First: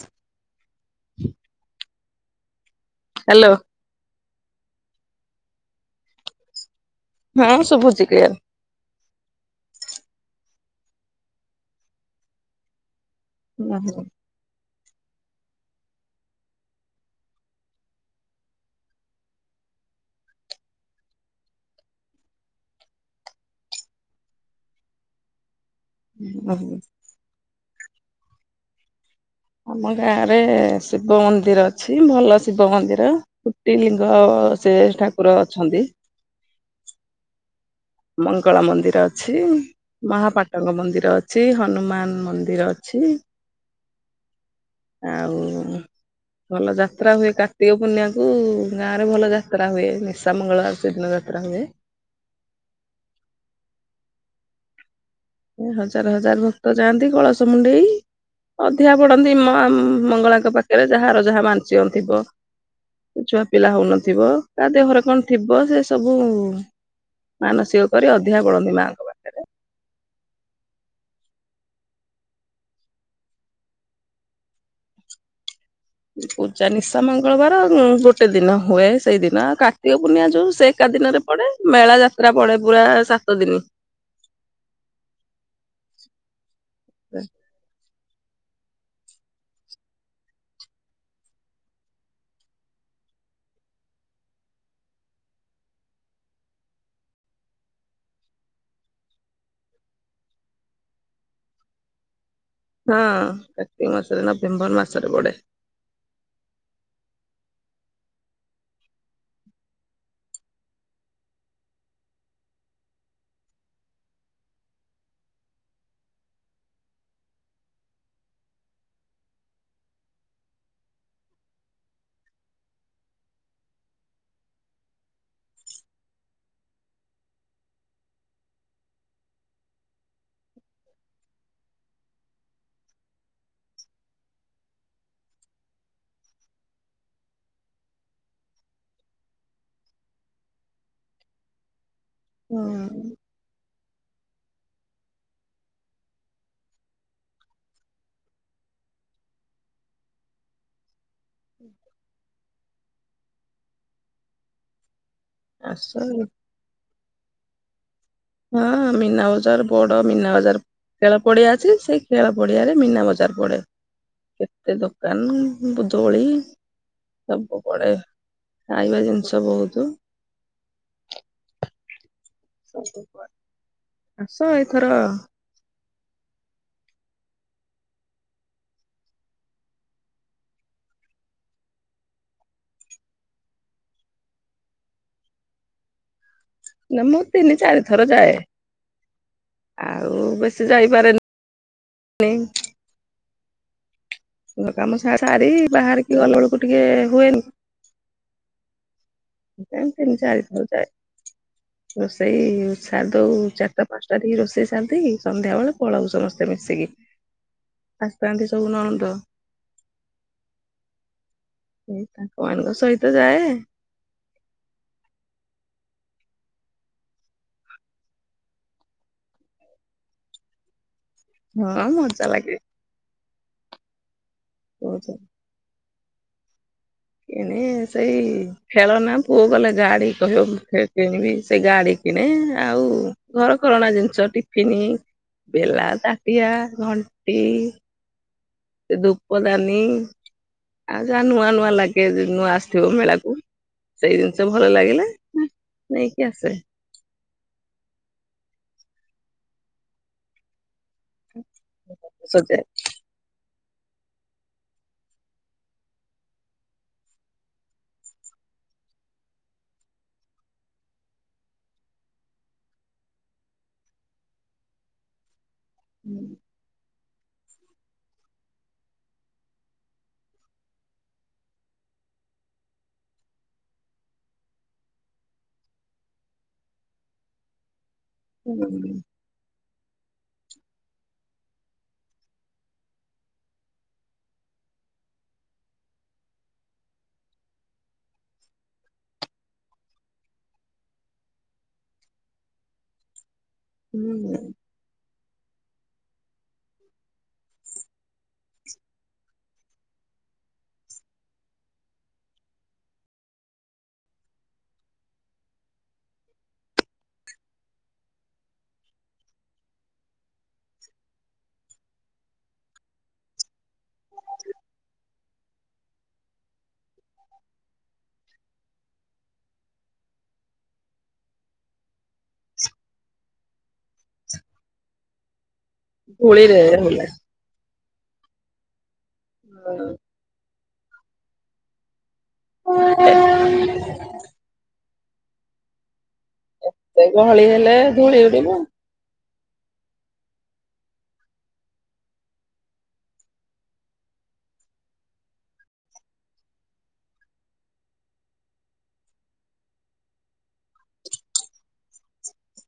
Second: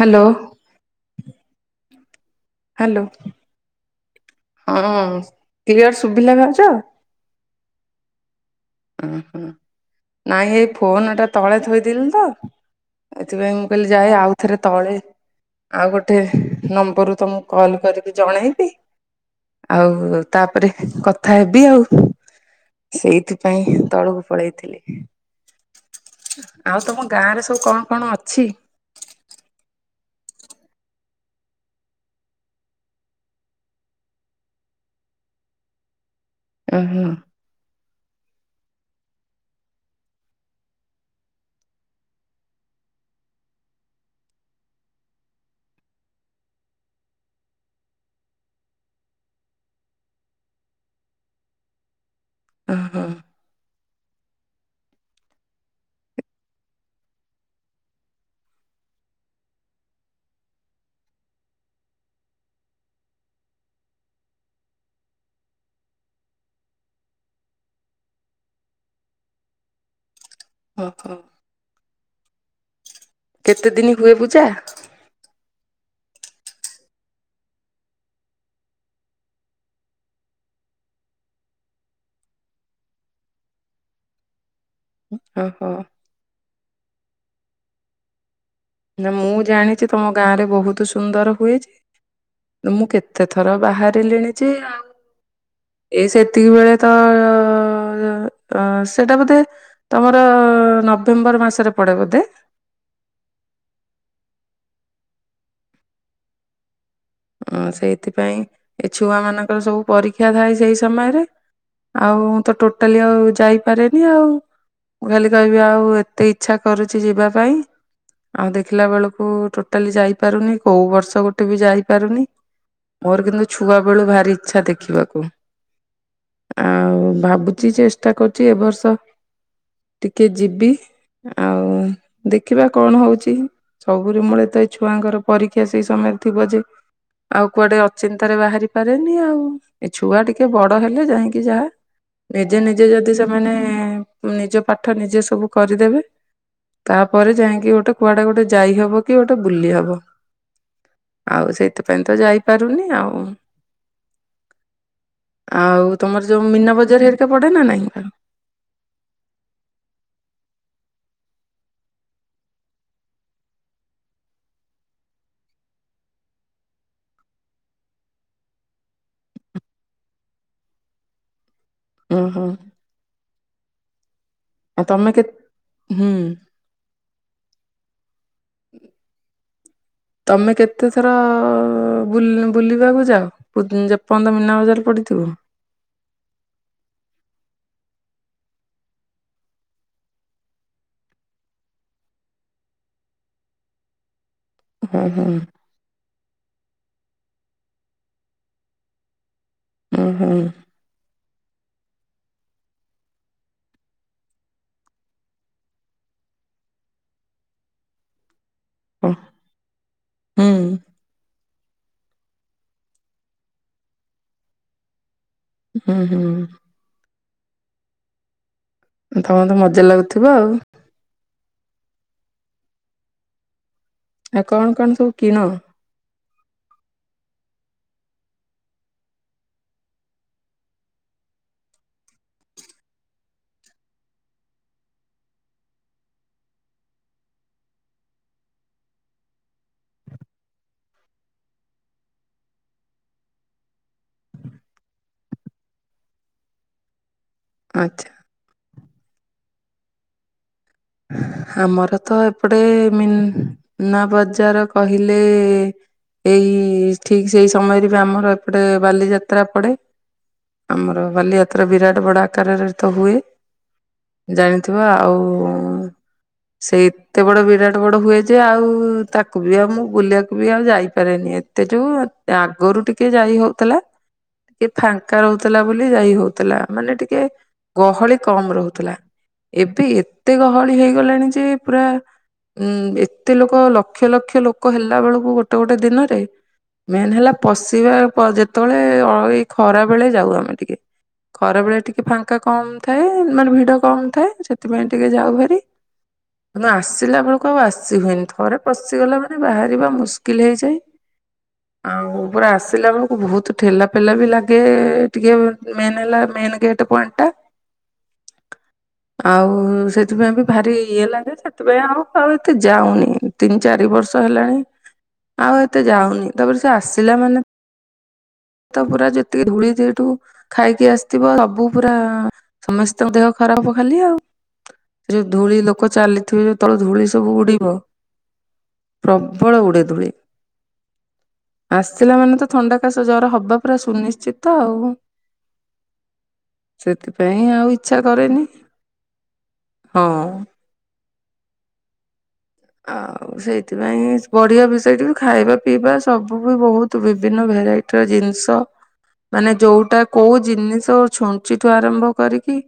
Hello. ହ hello. Hello. ହଁ clear ଶୁଭିଲା ଭାଉଜ? ହଁ ଶୁଭୁଚି କ୍ଲିଅର। ଅହଁ ନାଇଁ ଏଇ ଫୋନଟା ତଳେ ଥୋଇଦେଲି ତ ଏଥିପାଇଁ ମୁଁ କହିଲି ଯାଏ ହୁଁ ଆଉ ଏଥିରେ ତଳେ ଆଉ ଗୋଟେ ନମ୍ବରରୁୁ ତମକୁ କଲ କରିକି ଜଣେଇବି। ଆଉ ତାପରେ କଥା ହେବି ଆଉ ସେଇଥି ପାଇଁ ତଳକୁ ପଳେଇଥିଲି ଆଉ ତମ ଗାଁରେ ସବୁ କଣ କଣ ଅଛି? ଆମ ଗାଁରେ ଶିବ ମନ୍ଦିର ଅଛି ଭଲ ଶିବ ମନ୍ଦିର। କୁଟି ଲିଙ୍ଗ ସେ ଠାକୁର ଅଛନ୍ତି। ଓହୋ। ମଙ୍ଗଳା ମନ୍ଦିର ଅଛି। ମହାପାଟଙ୍କ ମନ୍ଦିର ଅଛି, ହନୁମାନ ମନ୍ଦିର ଅଛି। ଆଉ ଭଲ ଯାତ୍ରା ହୁଏ କାର୍ତ୍ତିକ ପୂର୍ଣ୍ଣିମାକୁୁ ଗାଁରେ ଭଲ ଯାତ୍ରା ହୁଏ ନିଶା ମଙ୍ଗଳବାର ସେଇ ଦିନ ଯା ତ୍ରା ହୁଏ। ଓହୋ। ଏ ହଜାର ହଜାର ଭକ୍ତ ଯାଆନ୍ତି କଳସ ମୁଣ୍ଡେଇ। ଅଧିଆ ପଡନ୍ତି ମାଆ ମଙ୍ଗଳାଙ୍କ ପାଖରେ ଯାହାର ଯାହା ମାନସିକ ଥିବ। କି ଛୁଆ ପିଲା ହୋଉନଥିବ ତା ଦେହରେ କଣ ଥିବ ସେସବୁ ମାନସିକ କରି ଅଧିଆ ପଡ଼ନ୍ତି ମାଆଙ୍କ ପାଖରେ। ଓହୋ। କେତେ ଦିନ ହୁଏ ପୂଜା? ପୂଜା ନିଶା ମଙ୍ଗଳବାର ଗୋଟେ ଦିନ ହୁଏ। ସେଇ ଦିନ କାର୍ତ୍ତିକ ପୂର୍ଣ୍ଣିଆ ଯୋଉ ସେ ଏକା ଦିନରେ ପଡେ ମେଳା ଯାତ୍ରା ପଡେ ପୁରା ସାତ ଦିନ। ଓହୋ। ଏ ନା ମୁଁ ଜାଣିଛି ତମ ଗାଁ ରେ ବହୁତ ସୁନ୍ଦର ହୁଏଛି। ମୁଁ କେତେ ଥର ବାହାରିଲିଣି ଯେ ଆଉ ଏଇ ସେତିକି ବେଳେ ତ ସେଟା ବୋଧେ ତୁମର ନଭେମ୍ବର ମାସରେ ପଡ଼େ ବୋଧେ। ହଁ କାର୍ତ୍ତିକ ମାସରେ ନଭେମ୍ବର ମାସରେ ପଡେ। ହ ସେଇଥିପାଇଁ ଏ ଛୁଆ ମାନଙ୍କର ସବୁ ପରୀକ୍ଷା ଥାଏ ସେଇ ସମୟରେ। ଆଉ ମୁଁ ତ ଟୋଟାଲି ଆଉ ଯାଇପାରେନି ଆଉ। ମୁଁ ଖାଲି କହିବି ଆଉ ଏତେ ଇଚ୍ଛା କରୁଛି ଯିବା ପାଇଁ। ଆଉ ଦେଖିଲା ବେଳକୁ ଟୋଟାଲି ଯାଇପାରୁନି କୋଉ ବର୍ଷ ଗୋଟେ ବି ଯାଇ ପାରୁନି ମୋର କିନ୍ତୁ ଛୁଆ ବେଳୁ ଭାରି ଇଛା ଦେଖିବାକୁ। ଆଉ ଭାବୁଛି ଚେଷ୍ଟା କରୁଛି ଏ ବର୍ଷ। ଟିକେ ଯିବି ଆଉ ଦେଖିବା କଣ ହଉଛି। ସବୁରେ ମୂଳେ ତ ଏଇ ଛୁଆଙ୍କର ପରୀକ୍ଷା ସେଇ ସମୟରେ ଥିବ ଯେ ଆଉ କୁଆ ଟେ ଅଚିନ୍ତା ରେ ବାହାରି ପାରେନି ଆଉ ଏ ଛୁଆ ଟିକେ ବଡ ହେଲେ ଯାଇକି ଯାହା। ନିଜେ ହଁ ନିଜେ ଯଦି ସେମାନେ ନିଜ ପାଠ ନିଜେ ସବୁ କରିଦେବେ। ତାପରେ ଯାଇକି ଗୋଟେ କୁଆଡେ ଗୋଟେ ଯାଇହବ କି ଗୋଟେ ବୁଲି ହବ। ଆଉ ସେଇଥିପାଇଁ ତ ଯାଇପାରୁନି ଆଉ। ଆସ ଆଉ ତମର ଯୋଉ ମିନା ବଜାର ହେରିକା ପଡେ ନା ନାଇଁ। ହଁ ମିନା ବଜାର ବଡ ମିନା ବଜାର। ଖେଳ ପଡିଆ ଅଛି ସେଇ ଖେଳ ପଡିଆରେ ମୀନା ବଜାର ପଡେ। କେତେ ଦୋକାନ ଦୋଳି। ସବୁ ପଡେ ଖାଇବା ଜିନିଷ ବହୁତ। ଓହୋ। ହ ଆସ। ଆଉ ତମେ କେତ ହୁଁ। ତମେ କେତେଥର ବୁଲିବାକୁ ଯାଅ? ଯେପଯ୍ୟନ୍ତ ମୀନା ବଜାର ପଡିଥିବ। ନା ମୁଁ ତିନି ଚାରି ଥର ଯାଏ। ଆଉ ବେଶୀ ଯାଇପାରେନି। କାମ ହୁଁ ସାରି ହୁଁ ବାହାରିକି ଗଲାବେଳକୁ ଟିକେ ହୁଏନି। ନାଇଁ ତିନି ଚାରି ହୁଁ ଥର ଯାଏ। [unintelligible] ରୋଷେଇ ସାରିଦଉ ଚାରିଟା ପାଞ୍ଚଟା ଦେଇକି ରୋଷେଇ ସାରିଦେଇକି ସନ୍ଧ୍ୟା ବେଳେ ପଳଉ ସମସ୍ତେ ମିଶିକି। [unintelligible] ଆସିଥାନ୍ତି ସବୁ ନଣନ୍ଦ। ହୁଁ। ସେଇ ତାଙ୍କ ମାନଙ୍କ ସହିତ ଯାଏ। ହୁଁ ହୁଁ। ତମକୁ ତ ମଜା ଲାଗୁଥିବ ଆଉ। ହଁ ମଜା ଲାଗେ। ନା କଣ କଣ ବହୁତ ସବୁ କିଣ? କିଣେ ସେଇ ଖେଳନା ପୁଅ ଗଲେ ଗାଡି କହିବ ମୁଁ କିଣିବି ସେ ଗାଡି କିଣେ ଆଉ। ଘରକରଣା ଜିନିଷ ଟିଫିନ୍ ବେଲା ତାତିଆ ଘଣ୍ଟି। ସେ ଧୂପ ଦାନୀ ଆଉ ଯାହା ନୂଆ ନୂଆ ଲାଗେ ଉଁ ନୂଆ ଆସିଥିବ ମେଳାକୁ। ସେଇ ଜିନିଷ ଭଲ ଲାଗିଲେ ଉଁ ନେଇକି ଆସେ। ଆଚ୍ଛା। ଆମର ତ ଏପଟେ ସଜାଏ ମିନା ବଜାର କହିଲେ। ଏଇ ଠିକ୍ ସେଇ ସମୟରେ ବି ଆମର ଏପଟେ ବାଲିଯାତ୍ରା ପଡେ। ଆମର ବାଲିଯାତ୍ରା ବିରାଟ ବଡ଼ ଆକାରରେତ ହୁଏ। ଜାଣିଥିବା ଆଉ ହୁଁ। ସେଇତ୍ ଏତେ ବଡ ବିରାଟ ବଡ ହୁଏ ଯେ ଆଉ ତାକୁ ବି ଆଉ ମୁଁ ବୁଲିବାକୁ ବି ଆଉ ଯାଇପାରେନି। ଏତେରୁ ସେ ଆଗରୁ ଟିକେ ଯାଇ ହଉଥିଲା। ଟିକେ ଫାଙ୍କା ରହୁଥିଲା ବୋଲି ଯାଇ ହଉଥିଲା ମାନେ ଟିକେ ଗହଳି କମ ରହୁଥିଲା ହୁଁ ଏବେ ଏତେ ଗହଳି ହେଇଗଲାଣି ଯେ ପୁରା ଉଁ ଏତେ ଲୋକ ଲକ୍ଷ ଲକ୍ଷ ଲୋକ ହେଲା ବେଳକୁ ଗୋଟେ ଗୋଟେ ଦିନରେ ମେନ୍ ହେଲା ପଶିବା ପ ଯେତେବେଳେ ଏଇ ଖରା ବେଳେ ଯାଉ ଆମେ ଟିକେ ଖରା ବେଳେ ଟିକେ ଫାଙ୍କା କମ୍ ଥାଏ ମନେ ଭିଡ କମ୍ ଥାଏ। ସେଥିପାଇଁ ଟିକେ ଯାଉ ଭାରି। କିନ୍ତୁ ଆସିଲା ବେଳକୁ ଆଉ ଆସି ହୁଏନି ଥରେ ପଶିଗଲା ମାନେ ବାହାରିବା ମୁସ୍କିଲ୍ ହେଇଯାଏ। ହ ଆଉ ପୁରା ଆସିଲା ବେଳକୁ ବହୁତ ଠେଲା ଫେଲା ବି ଲାଗେ ଟିକେ ମେନ୍ ହେଲା ମେନ୍ ଗେଟ୍ [unintelligible] ଆଉ ସେ ସେଥିପାଇଁ ବି ଭାରି ଇଏ ଲାଗେ ସେଥିପାଇଁ ଆଉ ଫାଉ ଏତେ ଯାଉନି ତିନି ଚାରି ବର୍ଷ ହେଲାଣି। ଆଉ ଏତେ ଯାଉନି ତାପରେ ସେ ଆସିଲା ମାନେ ତ ପୁରା ଯେ ଟିକେ ଧୂଳି ଯେଇଠୁ ଖାଇକି ଆସିଥିବ। ସବୁ ପୁରା ସମସ୍ତଙ୍କ ଦେହ ଖରାପ ଖାଲି। ସ୍ ସେ ଯୋଉ ଧୂଳି ଲୋକ ଚାଲିଥିବେ ତଳ ହେଲା ଧୂଳି ସବୁ ଉଡିବ। ପ୍ରବଳ ଉଡ଼େଧୂଳି। ଆସିିଲା ମାନେ ତ ଥଣ୍ଡା କାଶ ଜର ହବା ପୁରା ସୁନିଶ୍ଚିତ ଆଉ। ସେ ଗହଳି ସେଥିପାଇଁ ଆଉ ହେଲେ ଇଚ୍ଛା ଧୂଳି କରେନି। ଉଡିବ ହଁ। ଆଉ। ସେଇଥିପାଇଁ ବଢିଆ ମିଷେଇଟିବି ଖାଇବା ପିଇବା ସବୁ ବି ବହୁତ ବିଭିନ୍ନ ଭେରାଇଟ। ଟି ଜିନିଷ। ମାନେ ଯୋଉଟା କୋଉ ଜିନିଷ ଛୁଞ୍ଚିଠୁ ଆରମ୍ଭ କରିକି।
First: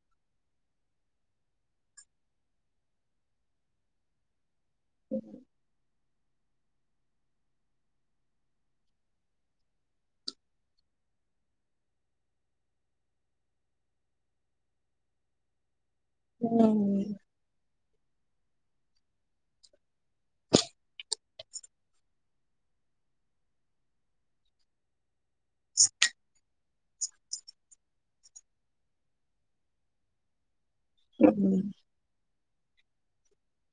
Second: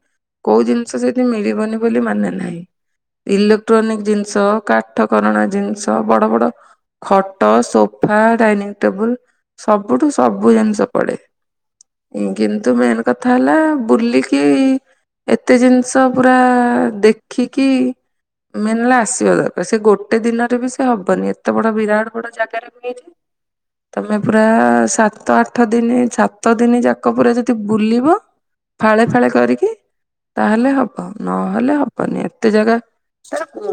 କୋଉ ଜିନିଷ ସେଠି ମିଳିବନି ବୋଲି ମାନେ ନାହିଁ। ଇଲେକ୍ଟ୍ରୋନିକ ଜିନିଷ। କାଠକରଣା ଜିନିଷ ବଡ ବଡ ଖଟ ସୋଫା ଡାଇନିଂ ଟେବୁଲ ସବୁଠୁ ସବୁ ଜିନିଷ ପଡେ। କିନ୍ତୁ ମେନ୍ କଥା ହେଲା ବୁଲିକି ଏତେ ଜିନିଷ ପୁରା ହୁଁ ଦେଖିକି ମେନ୍ ହେଲା ଆସିବା ଦର ସେ ଗୋଟେ ଦିନରେ ବି ସେ ହବନି ଏତେ ବଡ ବିରାଟ ବଡ ଜାଗାରେ ବି ହେଇ ତମେ ପୁରା ସାତ ଆଠ ଦିନ ସାତ ଦିନ ଯାକ ପୁରା ଯଦି ବୁଲିବ। ଫାଳେ ଫାଳେ କରିକି। ତାହେଲେ ହବ ନହେଲେ ହବନି ଏତେ ଜାଗା। କମ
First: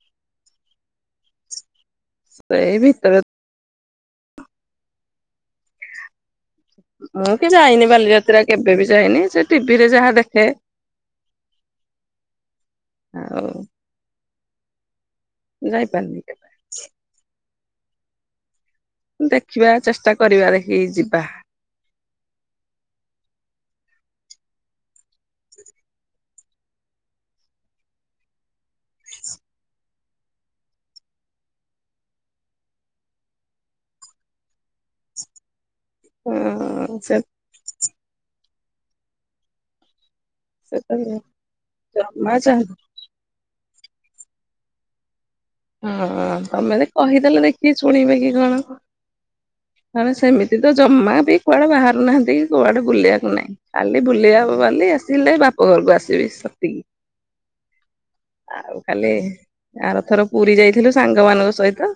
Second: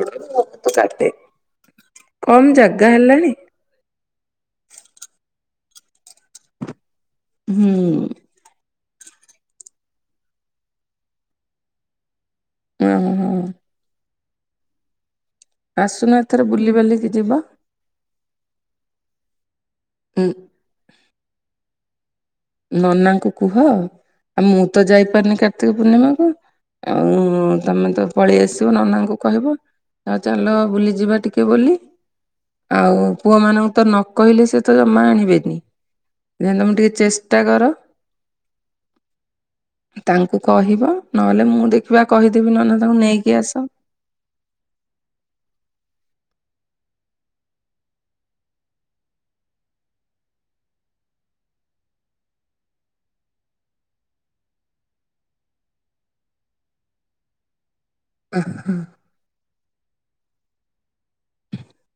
ସେଇ ଜାଗା ଭିତରେ ହେଲାଣି। ମୁଁ କି ଯାଇନି ହୁଁ ବାଲିଯାତ୍ରା କେବେ ବି ଯାଇନି ସେ ଟି ଭିରେ ଯାହା ଦେଖେ। ହୁଁ ହୁଁ ହୁଁଁ। ଆଉ ଆସୁନ ଯାଇପାରିନି ଏଥର କେବେ ବୁଲି ବାଲିକି ଯିବା। ଦେଖିବା ଚେଷ୍ଟା ହୁଁ କରିବା ଦେଖିକି ଯିବା। ନନାଙ୍କୁ କୁହ ଆଉ ମୁଁ ତ ଯାଇପାରୁିନି କାର୍ତ୍ତିକ ପୂର୍ଣ୍ଣିମାକୁ। ଆଉ ତମେ ତ ପଳେଇ ଆସିବ ନନାଙ୍କୁ କହିବ। ଆଉ ଚାଲ ବୁଲିଯିବା ଟିକେ ବୋଲି। ଆଉ ପୁଅ ମାନଙ୍କୁ ତ ନ କହିଲେ ସେ ତ ଜମା ଆଣିବେନି। ଯେ ତମେ ଟିକେ ହଁ ସେ ଚେଷ୍ଟା କର ତାଙ୍କୁ। କହିବ ନହେଲେ ମୁଁ ଦେଖିବା ଜମା କହିଦେବି ଚାହୁଁ ନହଲେ ତାଙ୍କୁ ନେଇକି ଆସ। ହଁ ତମେ ତ କହିଦେଲେ ଦେଖିକି ଶୁଣିବେ କି କଣ। ମାନେ ସେମିତି ତ ଜମା ବି କୁଆଡେ ବାହାରୁ ନାହାନ୍ତି କି କୁଆଡେ ବୁଲେଈବାକୁ ନାହିଁ। ଖାଲୀ ବୁଲୀ ହବ ବୋଲି ଆସିଲେ ବାପ ଘରକୁ ଆସିବି ସେତିକି। ଆଉ ଖାଲି ଆରଥର ପୁରୀ ଯାଇଥିଲୁ ସାଙ୍ଗ ମାନଙ୍କ ସହିତ।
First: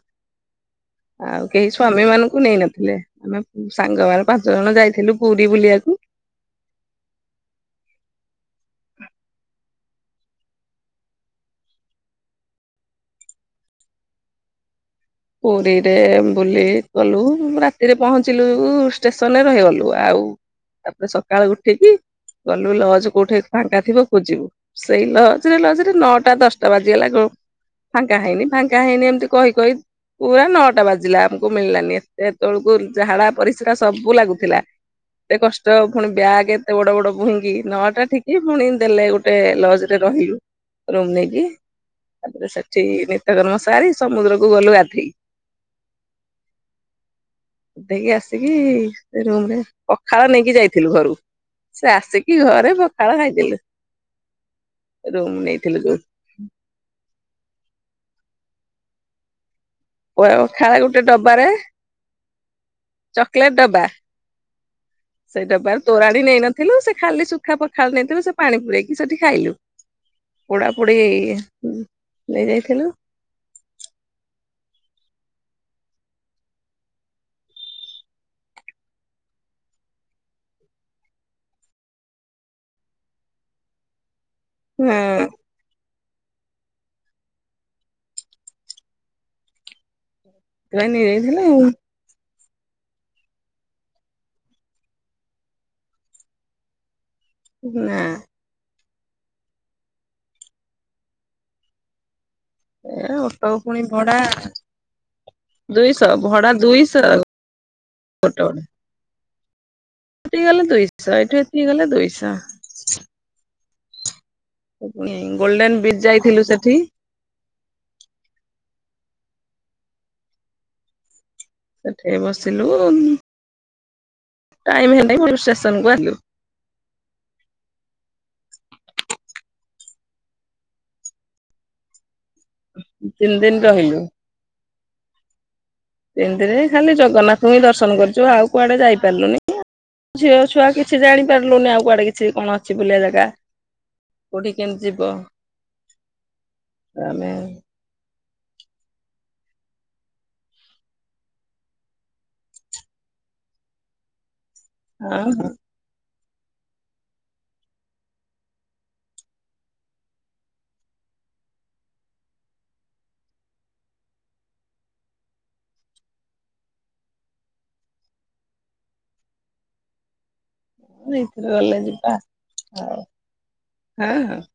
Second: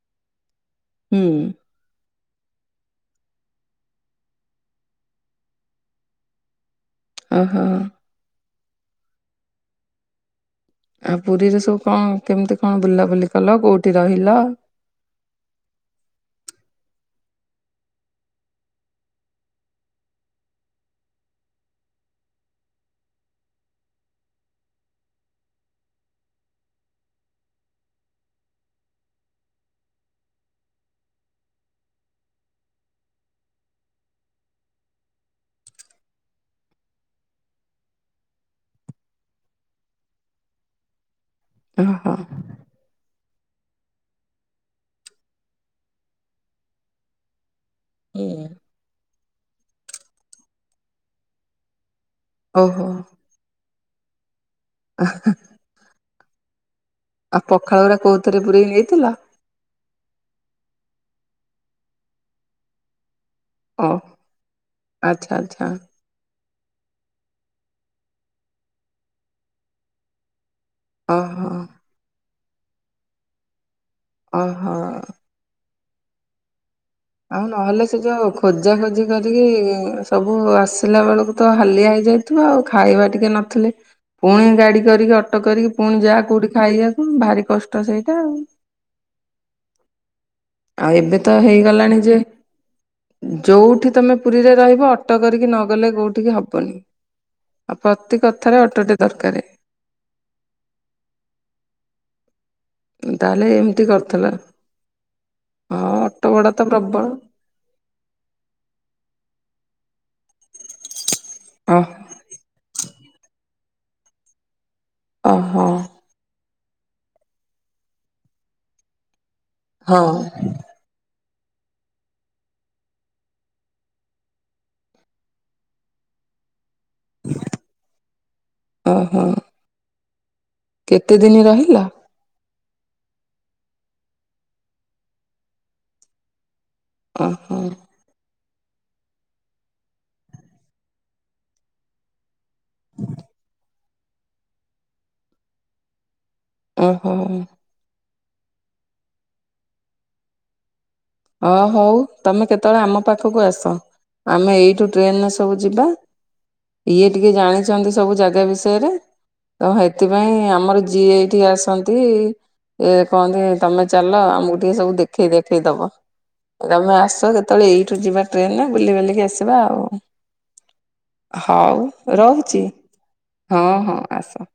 ହୁଁ ଆଉ କେହି ସ୍ଵାମୀ ମାନଙ୍କୁ ନେଇନଥିଲେ ଆମେ ସାଙ୍ଗମାନେ ପାଞ୍ଚ ଜଣ ଯାଇଥିଲୁ ପୁରୀ ବୁଲିବାକୁ। ଓହୋ। ଆଉ ପୁରୀରେ ସବୁ କଣ କେମିତି କଣ ବୁଲାବୁଲି କଲ, କୋଉଠି ରହିଲ? ପୁରୀରେ ବୁଲି ଗଲୁ ରାତିରେ ପହଞ୍ଚିଲୁ ଷ୍ଟେସନରେ ରହିଗଲୁ ଆଉ। ତାପରେ ସକାଳୁ ଉଠିକି ଗଲୁ ଲଜ କୋଉଠି ଫାଙ୍କା ଥିବ ଖୋଜିବୁ। ସେଇ ଲଜରେ ଲଜରେ ନଅଟା ଦଶଟା ବାଜିଗଲା କ। ଫାଙ୍କା ହେଇନି ଫାଙ୍କା ହେଇନି ଏମିତି କହି। ପୁରା ନଅଟା ବାଜିଲା ଆମକୁ ମିଳିଲାନି ଏତେ ତେବେଳକୁ ଝାଡା ପରିସ୍ରା ସବୁ ଲାଗୁଥିଲା। ଏତେ କଷ୍ଟ ପୁଣି ବ୍ୟାଗ୍ ଏତେ ବଡ ବଡ ବୁହିଙ୍କି ନଅଟା ଠିକି ପୁଣି ଦେଲେ ଗୋଟେ। ଲଜ ରେ ରହିଲୁ ରୁମ ନେଇକି। ଓହୋ ତାପରେ ସେଠି ନିତ୍ୟକର୍ମ ସାରି ସମୁଦ୍ରକୁ ଗଲୁ ଗାଧେଇ ଦେଇକି ହୁଁ ଆସିକି। ରୁମ ରେ, ପଖାଳ ନେଇକି ଯାଇଥିଲୁ ଘରୁ, ସେ ଆସିକି ଘରେ ଓହୋ ପଖାଳ ଖାଇଥିଲୁ। ରୁମ୍ ନେଇଥିଲୁ ଦୁଇ। ଆଉ ପଖାଳ ଗୁଡା କୋଉଥରେ ପୁରେଇକି ନେଇଥିଲ। ପଖାଳ ଗୋଟେ ଡବାରେ। ଚକୋଲେଟ ଡବା, ଓହୋ ଆଚ୍ଛା ସେଇ ଆଚ୍ଛା ଡବାର ତୋରାଣି ନେଇନଥିଲୁ। ଥିଲୁ ସେ ଖାଲି ଶୁଖା ପଖାଳ ନେଇଥିଲୁ ସେ ପାଣି ପୁରେଇକି ସେଠି ଖାଇଲୁ। ପୋଡା ପୋଡି ଓହୋ ନେଇ ଯାଇଥିଲୁ। ଓହୋ। ଆଉ ନହେଲେ ସେ ଯୋଉ ଖୋଜା ଖୋଜି କରିକି ସବୁ ଆସିଲା ବେଳକୁ ତ ହାଲିଆ ହେଇଯାଇ ଆଉ ଖାଇବା ଟିକେ ନଥିଲେ ପୁଣି। ଗାଡି ହଁ କରିକି ଅଟୋ କରିକି ପୁଣି ଯା କୋଉଠି ଖାଇବାକୁ ଭାରି କଷ୍ଟ ସେଇଟା ଆଉ। ସେଥିପାଇଁ ଆଉ ନେଇ ଏବେ ତ ଯାଇଥିଲୁ ଆଉ। ହେଇଗଲାଣି ଯେ। ଯୋଉଠି ତମେ ପୁରୀରେ ରହିବ ଅଟୋ କରିକି ନଗଲେ କୋଉଠିକି ହବନି। ଆଉ ନା ପ୍ରତି କଥାରେ ଅଟୋଟେ ଦରକାର। ଏ ତାହେଲେ ଓଟ ଏମିତି ପୁଣି ଭଡା, କରିଥିଲ ହଁ ଦୁଇଶହ ଅଟୋ ଭଡା ତ ପ୍ରବଳ ଦୁଇଶହ। ଅଟ ଠିକି ଗଲେ ଦୁଇଶହ ଏଇଠୁ ଏତିକି ଗଲେ ଦୁଇଶହ। ପୁଣି ଓହୋ ଗୋଲ୍ଡେନ ବୀଚ ଯାଇଥିଲୁ ସେଠି। ହଁ। ସେଠି ବସିଲୁ ଟାଇମ ହେଲାରୁ ଷ୍ଟେସନ କୁ ଆସିଲୁ ଓହୋ। କେତେ ଦିନ ରହିଲ ତିନି ଦିନ ରହିଲୁ ସେମିତିରେ ଖାଲି ଜଗନ୍ନାଥଙ୍କୁ ଓହୋ ହିଁ ଦର୍ଶନ କରିଛୁ ଆଉ, କୁଆଡେ ଯାଇ ପାରିଲୁନି ଝିଅ ଛୁଆ କିଛି ଜାଣି ପାରିଲୁନି ଆଉ କୁଆଡେ କିଛି କଣ କିଛି ବୁଲିବା ଜାଗା କୋଉଠି କେମତି ଯିବ ଓହୋ। ଆମେ ହ ହଉ ତମେ କେତେବେଳେ ଆମ ପାଖକୁ ଆସ ଆମେ ଏଇଠ ହଁ ଟ୍ରେନରେ ହଁ ସବୁ ଯିବା ଇଏ ଟିକେ ଜାଣିଛନ୍ତି ସବୁ ଜାଗା ବିଷୟରେ ତ ସେଥିପାଇଁ ଆମର ଯିଏ ଏଠିକି ଆସନ୍ତି ଏ କହନ୍ତି ତମେ ଚାଲ ଆମକୁ ଟିକେ ସବୁ ଦେଖେଇ ଦେଖେଇ ଦବ। ତମେ ଆସ କେତେବେଳେ ଏଇଠୁ ଯିବା ଟ୍ରେନରେ ବୁଲି ବାଲିକି ଆସିବା ଆଉ ଏଇଥିରେ ଗଲେ ଯିବା ହଉ ରହୁଛି ଆଉ ହଁ ହଁ ଆସ।